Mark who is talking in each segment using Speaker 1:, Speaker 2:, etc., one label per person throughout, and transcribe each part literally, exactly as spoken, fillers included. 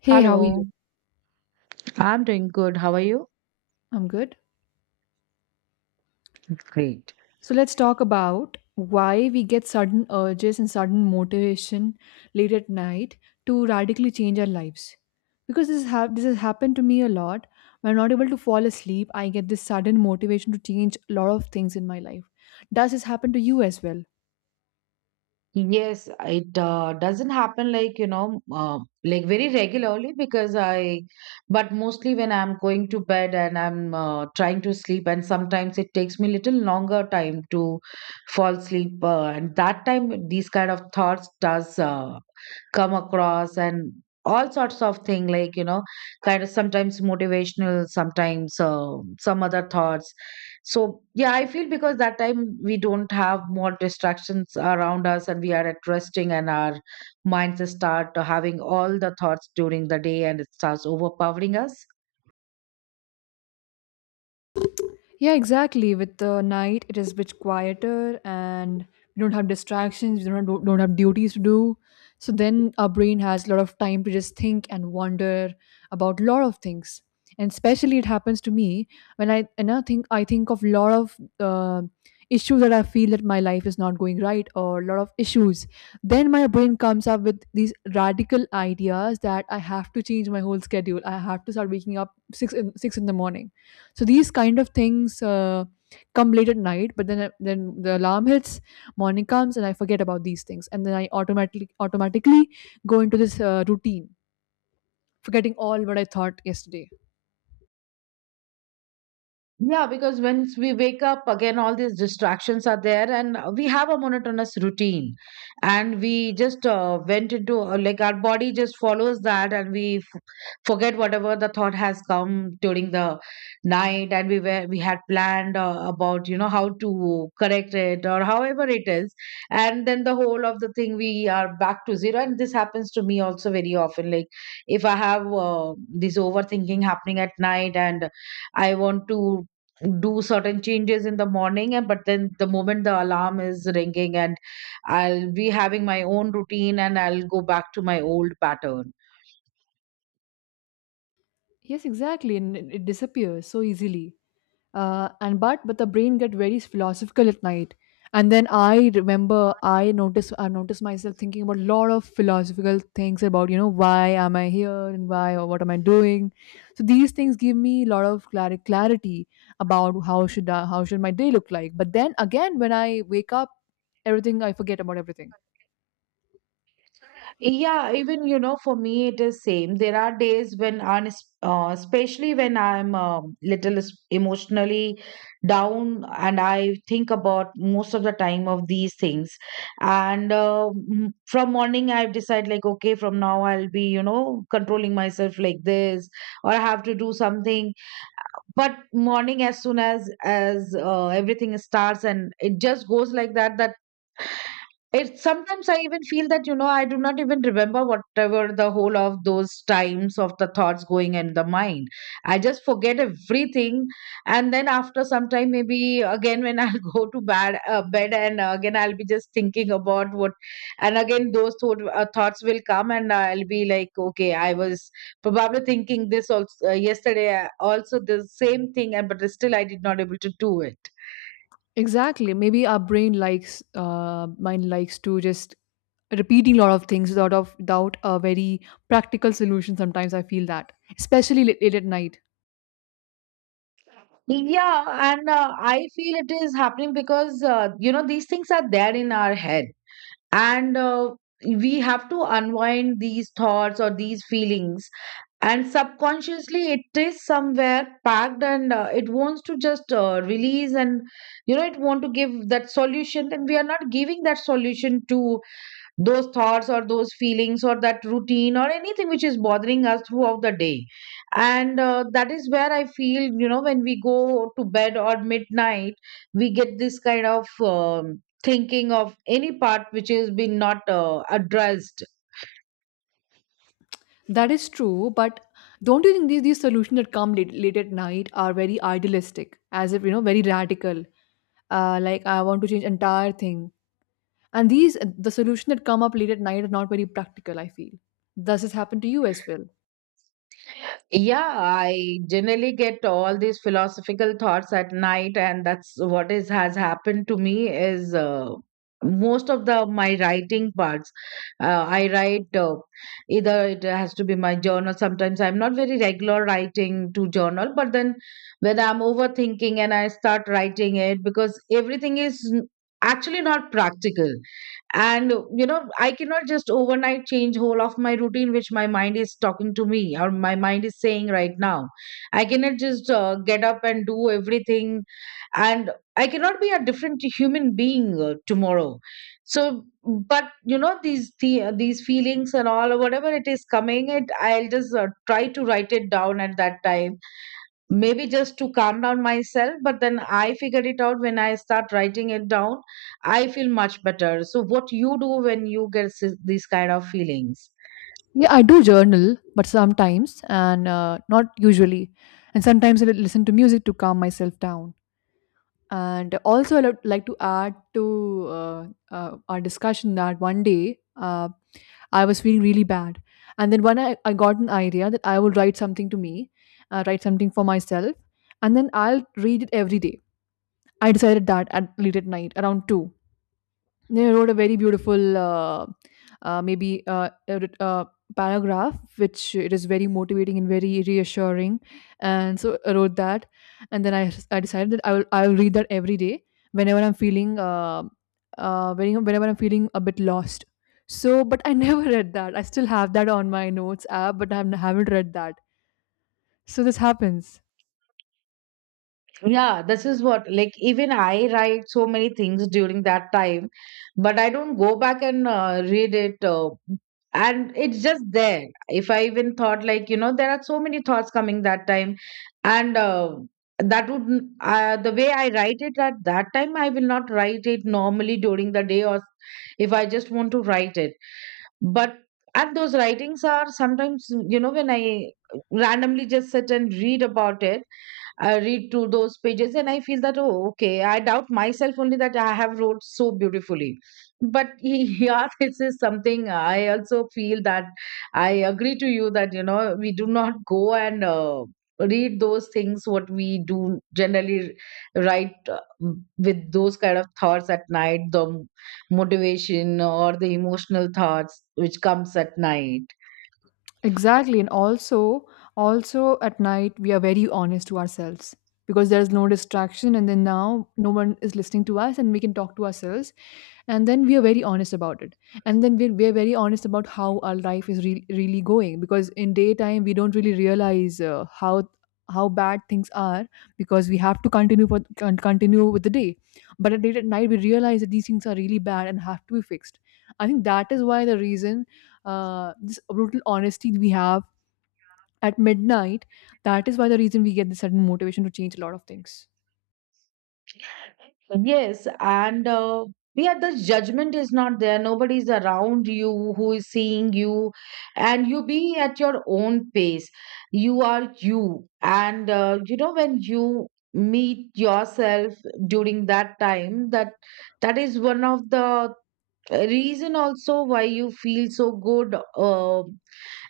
Speaker 1: Hey, how are you?
Speaker 2: Hello, I'm doing good. How are you?
Speaker 1: I'm good.
Speaker 2: Great.
Speaker 1: So let's talk about why we get sudden urges and sudden motivation late at night to radically change our lives. Because this ha- this has happened to me a lot. When I'm not able to fall asleep, I get this sudden motivation to change a lot of things in my life. Does this happen to you as well?
Speaker 2: Yes, it uh, doesn't happen like, you know, uh, like very regularly because I, but mostly when I'm going to bed and I'm uh, trying to sleep, and sometimes it takes me little longer time to fall asleep. Uh, and that time, these kind of thoughts does uh, come across and all sorts of thing like you know kind of sometimes motivational, sometimes uh, some other thoughts. So yeah, I feel because that time we don't have more distractions around us and we are at resting and our minds start having all the thoughts during the day and it starts overpowering us.
Speaker 1: Yeah, exactly. With the night, it is a bit quieter, and we don't have distractions. We don't have, don't have duties to do. So then our brain has a lot of time to just think and wonder about a lot of things. And especially, it happens to me when I, and I think I think of a lot of uh, issues that I feel that my life is not going right, or a lot of issues. Then my brain comes up with these radical ideas that I have to change my whole schedule. I have to start waking up six in, six in the morning, so these kind of things uh, come late at night, but then then the alarm hits, morning comes, and I forget about these things, and then I automatically automatically go into this uh, routine, forgetting all what I thought yesterday.
Speaker 2: Yeah, because once we wake up, again, all these distractions are there, and we have a monotonous routine. And we just uh, went into, uh, like, our body just follows that, and we f- forget whatever the thought has come during the night. And we were, we had planned uh, about, you know, how to correct it or however it is. And then the whole of the thing, we are back to zero. And this happens to me also very often. Like, if I have uh, this overthinking happening at night, and I want to do certain changes in the morning and but then the moment the alarm is ringing and I'll be having my own routine and I'll go back to my old pattern.
Speaker 1: Yes, exactly, and it it disappears so easily. Uh, and but but the brain get very philosophical at night, and then i remember i notice i notice myself thinking about a lot of philosophical things about you know why am I here, and why or what am I doing. So these things give me a lot of clar- clarity about how should I, how should my day look like, but then again when I wake up, everything, I forget about everything.
Speaker 2: Yeah, even you know for me it is same. There are days when on uh, especially when I'm um, little s- emotionally down and I think about most of the time of these things. And uh, m- from morning I decide like okay, from now I'll be you know controlling myself like this, or I have to do something. But morning as soon as as uh, everything starts and it just goes like that that it sometimes I even feel that, you know, I do not even remember whatever the whole of those times of the thoughts going in the mind. I just forget everything. And then after some time, maybe again when I'll go to bed, uh, bed and uh, again I'll be just thinking about what, and again those thought, uh, thoughts will come and I'll be like, okay, I was probably thinking this also uh, yesterday, uh, also the same thing, and but still I did not able to do it.
Speaker 1: Exactly. Maybe our brain likes, uh, mind likes to just repeating a lot of things without of without a very practical solution. Sometimes I feel that, especially late, late at night.
Speaker 2: Yeah, and uh, I feel it is happening because uh, you know these things are there in our head, and uh, we have to unwind these thoughts or these feelings, and subconsciously it is somewhere packed, and uh, it wants to just uh, release, and you know it want to give that solution, and we are not giving that solution to those thoughts or those feelings or that routine or anything which is bothering us throughout the day. And uh, that is where I feel you know when we go to bed or midnight we get this kind of um, thinking of any part which has been not uh, addressed.
Speaker 1: That is true, but don't you think these, these solutions that come late, late at night are very idealistic, as if, you know, very radical? Uh, like, I want to change entire thing, and these the solution that come up late at night are not very practical. I feel. Does this happen to you as well?
Speaker 2: Yeah, I generally get all these philosophical thoughts at night, and that's what is has happened to me is uh, most of the my writing parts. Uh, I write uh, either it has to be my journal. Sometimes I'm not very regular writing to journal, but then when I'm overthinking and I start writing it because everything is n- actually not practical. And you know I cannot just overnight change whole of my routine which my mind is talking to me or my mind is saying right now. I cannot just uh, get up and do everything, and I cannot be a different human being uh, tomorrow. So but you know these the, these feelings and all whatever it is coming it I'll just uh, try to write it down at that time, maybe just to calm down myself. But then I figured it out when I start writing it down I feel much better. So what you do when you get s- these kind of feelings?
Speaker 1: Yeah, I do journal, but sometimes and uh, not usually. And sometimes I listen to music to calm myself down. And also, I would like to add to uh, uh, our discussion that one day uh, I was feeling really bad. And then when I, I got an idea that I would write something to me, uh, write something for myself, and then I'll read it every day. I decided that at late at night, around two. They wrote a very beautiful, uh, uh, maybe uh, a writ- uh, paragraph, which it is very motivating and very reassuring. And so I wrote that, and then I I decided that I will I will read that every day whenever I'm feeling uh, uh, whenever whenever I'm feeling a bit lost. So, but I never read that. I still have that on my notes app, but I haven't haven't read that. So this happens.
Speaker 2: Yeah, this is what, like, even I write so many things during that time, but I don't go back and uh, read it. Uh, and it's just there. If I even thought, like, you know, there are so many thoughts coming that time, and uh, that would, n- uh, the way I write it at that time, I will not write it normally during the day, or if I just want to write it. But and those writings are sometimes, you know, when I randomly just sit and read about it, I read through those pages and I feel that, oh, okay, I doubt myself only that I have wrote so beautifully. But yeah, this is something I also feel that I agree to you that, you know, we do not go and uh, read those things what we do generally write uh, with those kind of thoughts at night, the motivation or the emotional thoughts which comes at night.
Speaker 1: Exactly, and also also at night we are very honest to ourselves, because there's no distraction, and then now no one is listening to us, and we can talk to ourselves, and then we are very honest about it, and then we're, we're very honest about how our life is re- really going, because in daytime we don't really realize uh, how how bad things are, because we have to continue for con- continue with the day. But at late at night we realize that these things are really bad and have to be fixed. I think that is why the reason, uh, this brutal honesty we have at midnight, that is why the reason we get this sudden motivation to change a lot of things.
Speaker 2: Yes, and uh, yeah, the judgment is not there. Nobody's around you who is seeing you, and you be at your own pace. You are you, and uh, you know when you meet yourself during that time, that that is one of the reason also why you feel so good uh,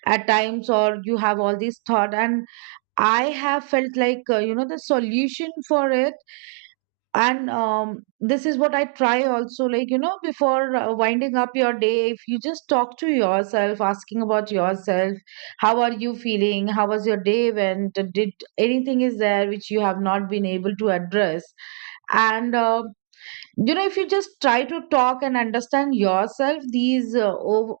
Speaker 2: at times, or you have all these thought. And I have felt like uh, you know the solution for it. And um, this is what I try also like you know before uh, winding up your day, if you just talk to yourself asking about yourself, how are you feeling, how was your day went, did anything is there which you have not been able to address. And uh, you know if you just try to talk and understand yourself, these uh, ov-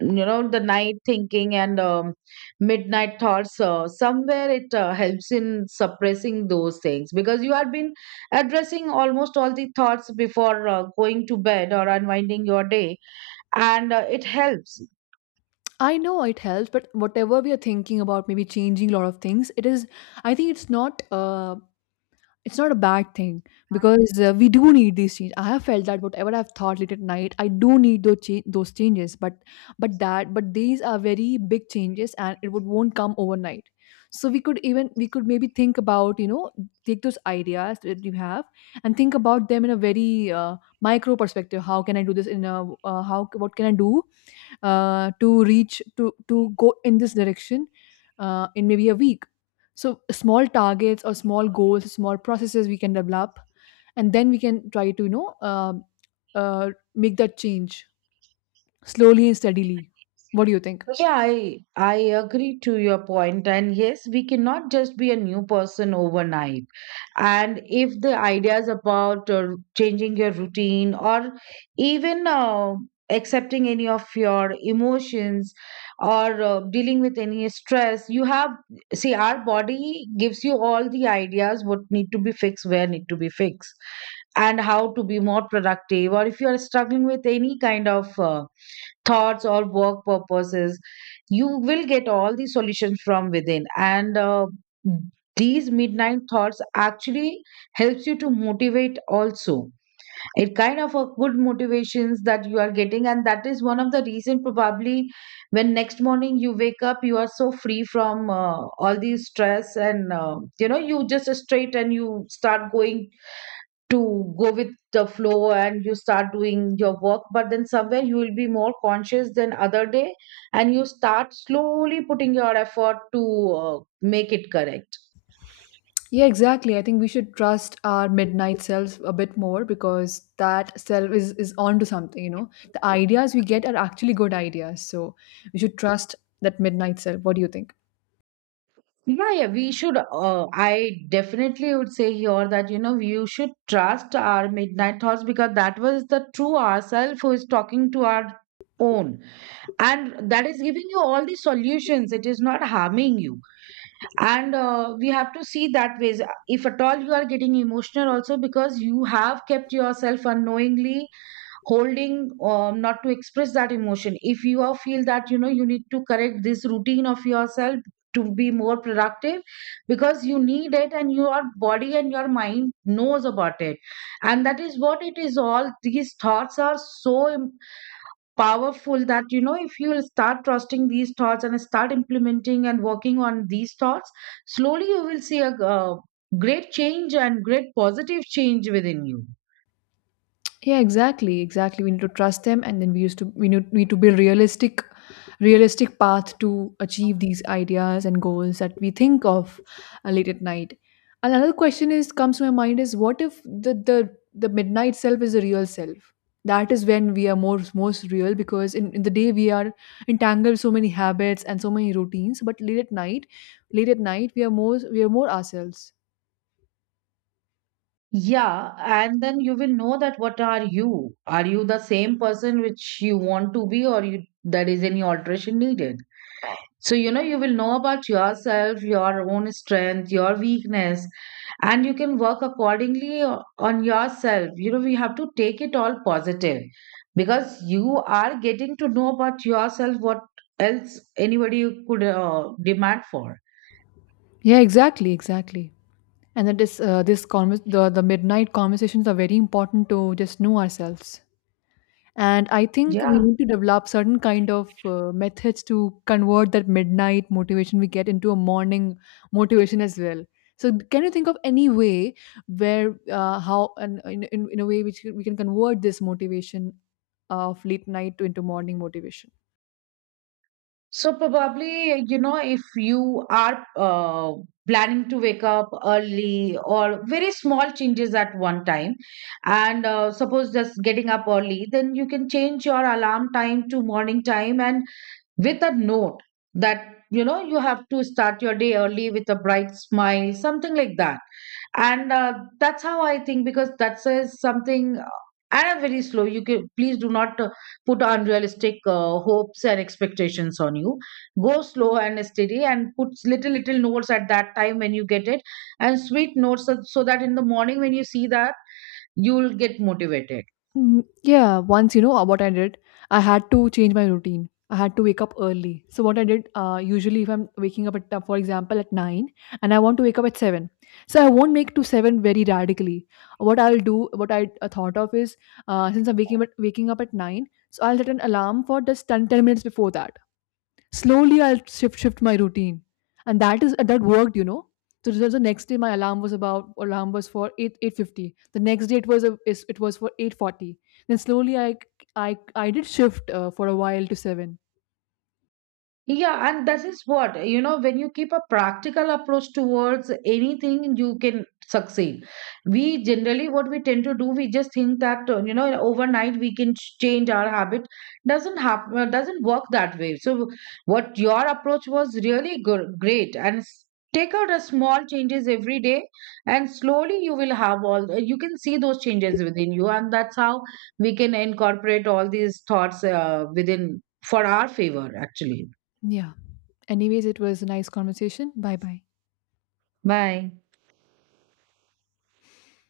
Speaker 2: you know the night thinking and um, midnight thoughts uh, somewhere it uh, helps in suppressing those things because you had been addressing almost all the thoughts before uh, going to bed or unwinding your day, and uh, it helps.
Speaker 1: I know it helps, but whatever we are thinking about, maybe changing a lot of things, it is. I think it's not. Uh, it's not a bad thing, because uh, we do need these changes. I have felt that whatever I've thought late at night, I do need those cha- those changes. But but that but these are very big changes, and it would won't come overnight. So we could even we could maybe think about, you know take those ideas that you have and think about them in a very uh, micro perspective. How can I do this, in a uh, how what can I do uh, to reach to to go in this direction uh, in maybe a week? So small targets or small goals, small processes we can develop, and then we can try to, you know um uh, make that change slowly and steadily. What do you think?
Speaker 2: Yeah, I, I agree to your point. And yes, we cannot just be a new person overnight. And if the ideas about uh, changing your routine or even uh, accepting any of your emotions or uh, dealing with any stress, you have, see, our body gives you all the ideas what need to be fixed, where need to be fixed, and how to be more productive. Or if you are struggling with any kind of uh, thoughts or work purposes, you will get all the solutions from within, and uh, these midnight thoughts actually helps you to motivate also. It kind of a good motivations that you are getting, and that is one of the reason probably when next morning you wake up you are so free from uh, all the stress, and uh, you know you just straight and you start going to go with the flow and you start doing your work, but then somewhere you will be more conscious than other day, and you start slowly putting your effort to uh, make it correct.
Speaker 1: Yeah, exactly, I think we should trust our midnight self a bit more, because that self is is onto something you know The ideas we get are actually good ideas, so we should trust that midnight self. What do you think?
Speaker 2: Yeah yeah we should uh, I definitely would say here that you know you should trust our midnight thoughts because that was the true ourself who is talking to our own, and that is giving you all the solutions, it is not harming you. And uh, we have to see that ways. If at all you are getting emotional also because you have kept yourself unknowingly holding um, not to express that emotion, if you are feel that you know you need to correct this routine of yourself to be more productive because you need it, and your body and your mind knows about it. And that is what it is, all these thoughts are so powerful that you know if you'll start trusting these thoughts and start implementing and working on these thoughts, slowly you will see a uh, great change and great positive change within you.
Speaker 1: Yeah, exactly, exactly. We need to trust them, and then we used to we need, need to build realistic, realistic path to achieve these ideas and goals that we think of uh, late at night. And another question is comes to my mind is, what if the the the midnight self is the real self? That is when we are most most real, because in, in the day we are entangled so many habits and so many routines, but late at night, late at night we are more we are more ourselves.
Speaker 2: Yeah, and then you will know that what are you, are you the same person which you want to be, or you there is any alteration needed. So, you know, you will know about yourself, your own strength, your weakness, and you can work accordingly o- on yourself. You know, we have to take it all positive because you are getting to know about yourself. What else anybody could uh, demand for.
Speaker 1: Yeah, exactly, exactly. And that is uh, this convers- the the midnight conversations are very important to just know ourselves. And I think we
Speaker 2: Yeah.
Speaker 1: need to develop certain kind of uh, methods to convert that midnight motivation we get into a morning motivation as well. So can you think of any way, where uh, how and in, in, in a way which we can convert this motivation of late night to into morning motivation?
Speaker 2: So probably, you know, if you are uh, planning to wake up early or very small changes at one time, and uh, suppose just getting up early, then you can change your alarm time to morning time and with a note that, you know, you have to start your day early with a bright smile, something like that. And uh, that's how I think because that says something uh, and I'm very slow. You can please do not uh, put unrealistic uh, hopes and expectations on you. Go slow and steady and put little little notes at that time when you get it, and sweet notes, so so that in the morning when you see that you'll get motivated.
Speaker 1: Mm, yeah, once you know uh, what I did, I had to change my routine. I had to wake up early. So what I did, uh, usually if I'm waking up at, uh, for example, at nine, and I want to wake up at seven, so I won't make to seven very radically. What I'll do, what I uh, thought of is, uh, since I'm waking up, waking up at nine, so I'll set an alarm for just ten, ten minutes before that. Slowly I'll shift shift my routine, and that is that worked, you know. So the the next day my alarm was about alarm was for eight eight fifty. The next day it was a, is- it was for eight forty. Then slowly I I I did shift uh, for a while to seven.
Speaker 2: Yeah, and that is what, you know, when you keep a practical approach towards anything, you can succeed. We generally, what we tend to do, we just think that, uh, you know, overnight we can ch- change our habit. Doesn't happen, doesn't work that way. So, what your approach was really good, great. And s- take out a small changes every day, and slowly you will have all, uh, you can see those changes within you. And that's how we can incorporate all these thoughts uh, within for our favor, actually.
Speaker 1: Yeah. Anyways, it was a nice conversation. Bye bye.
Speaker 2: Bye.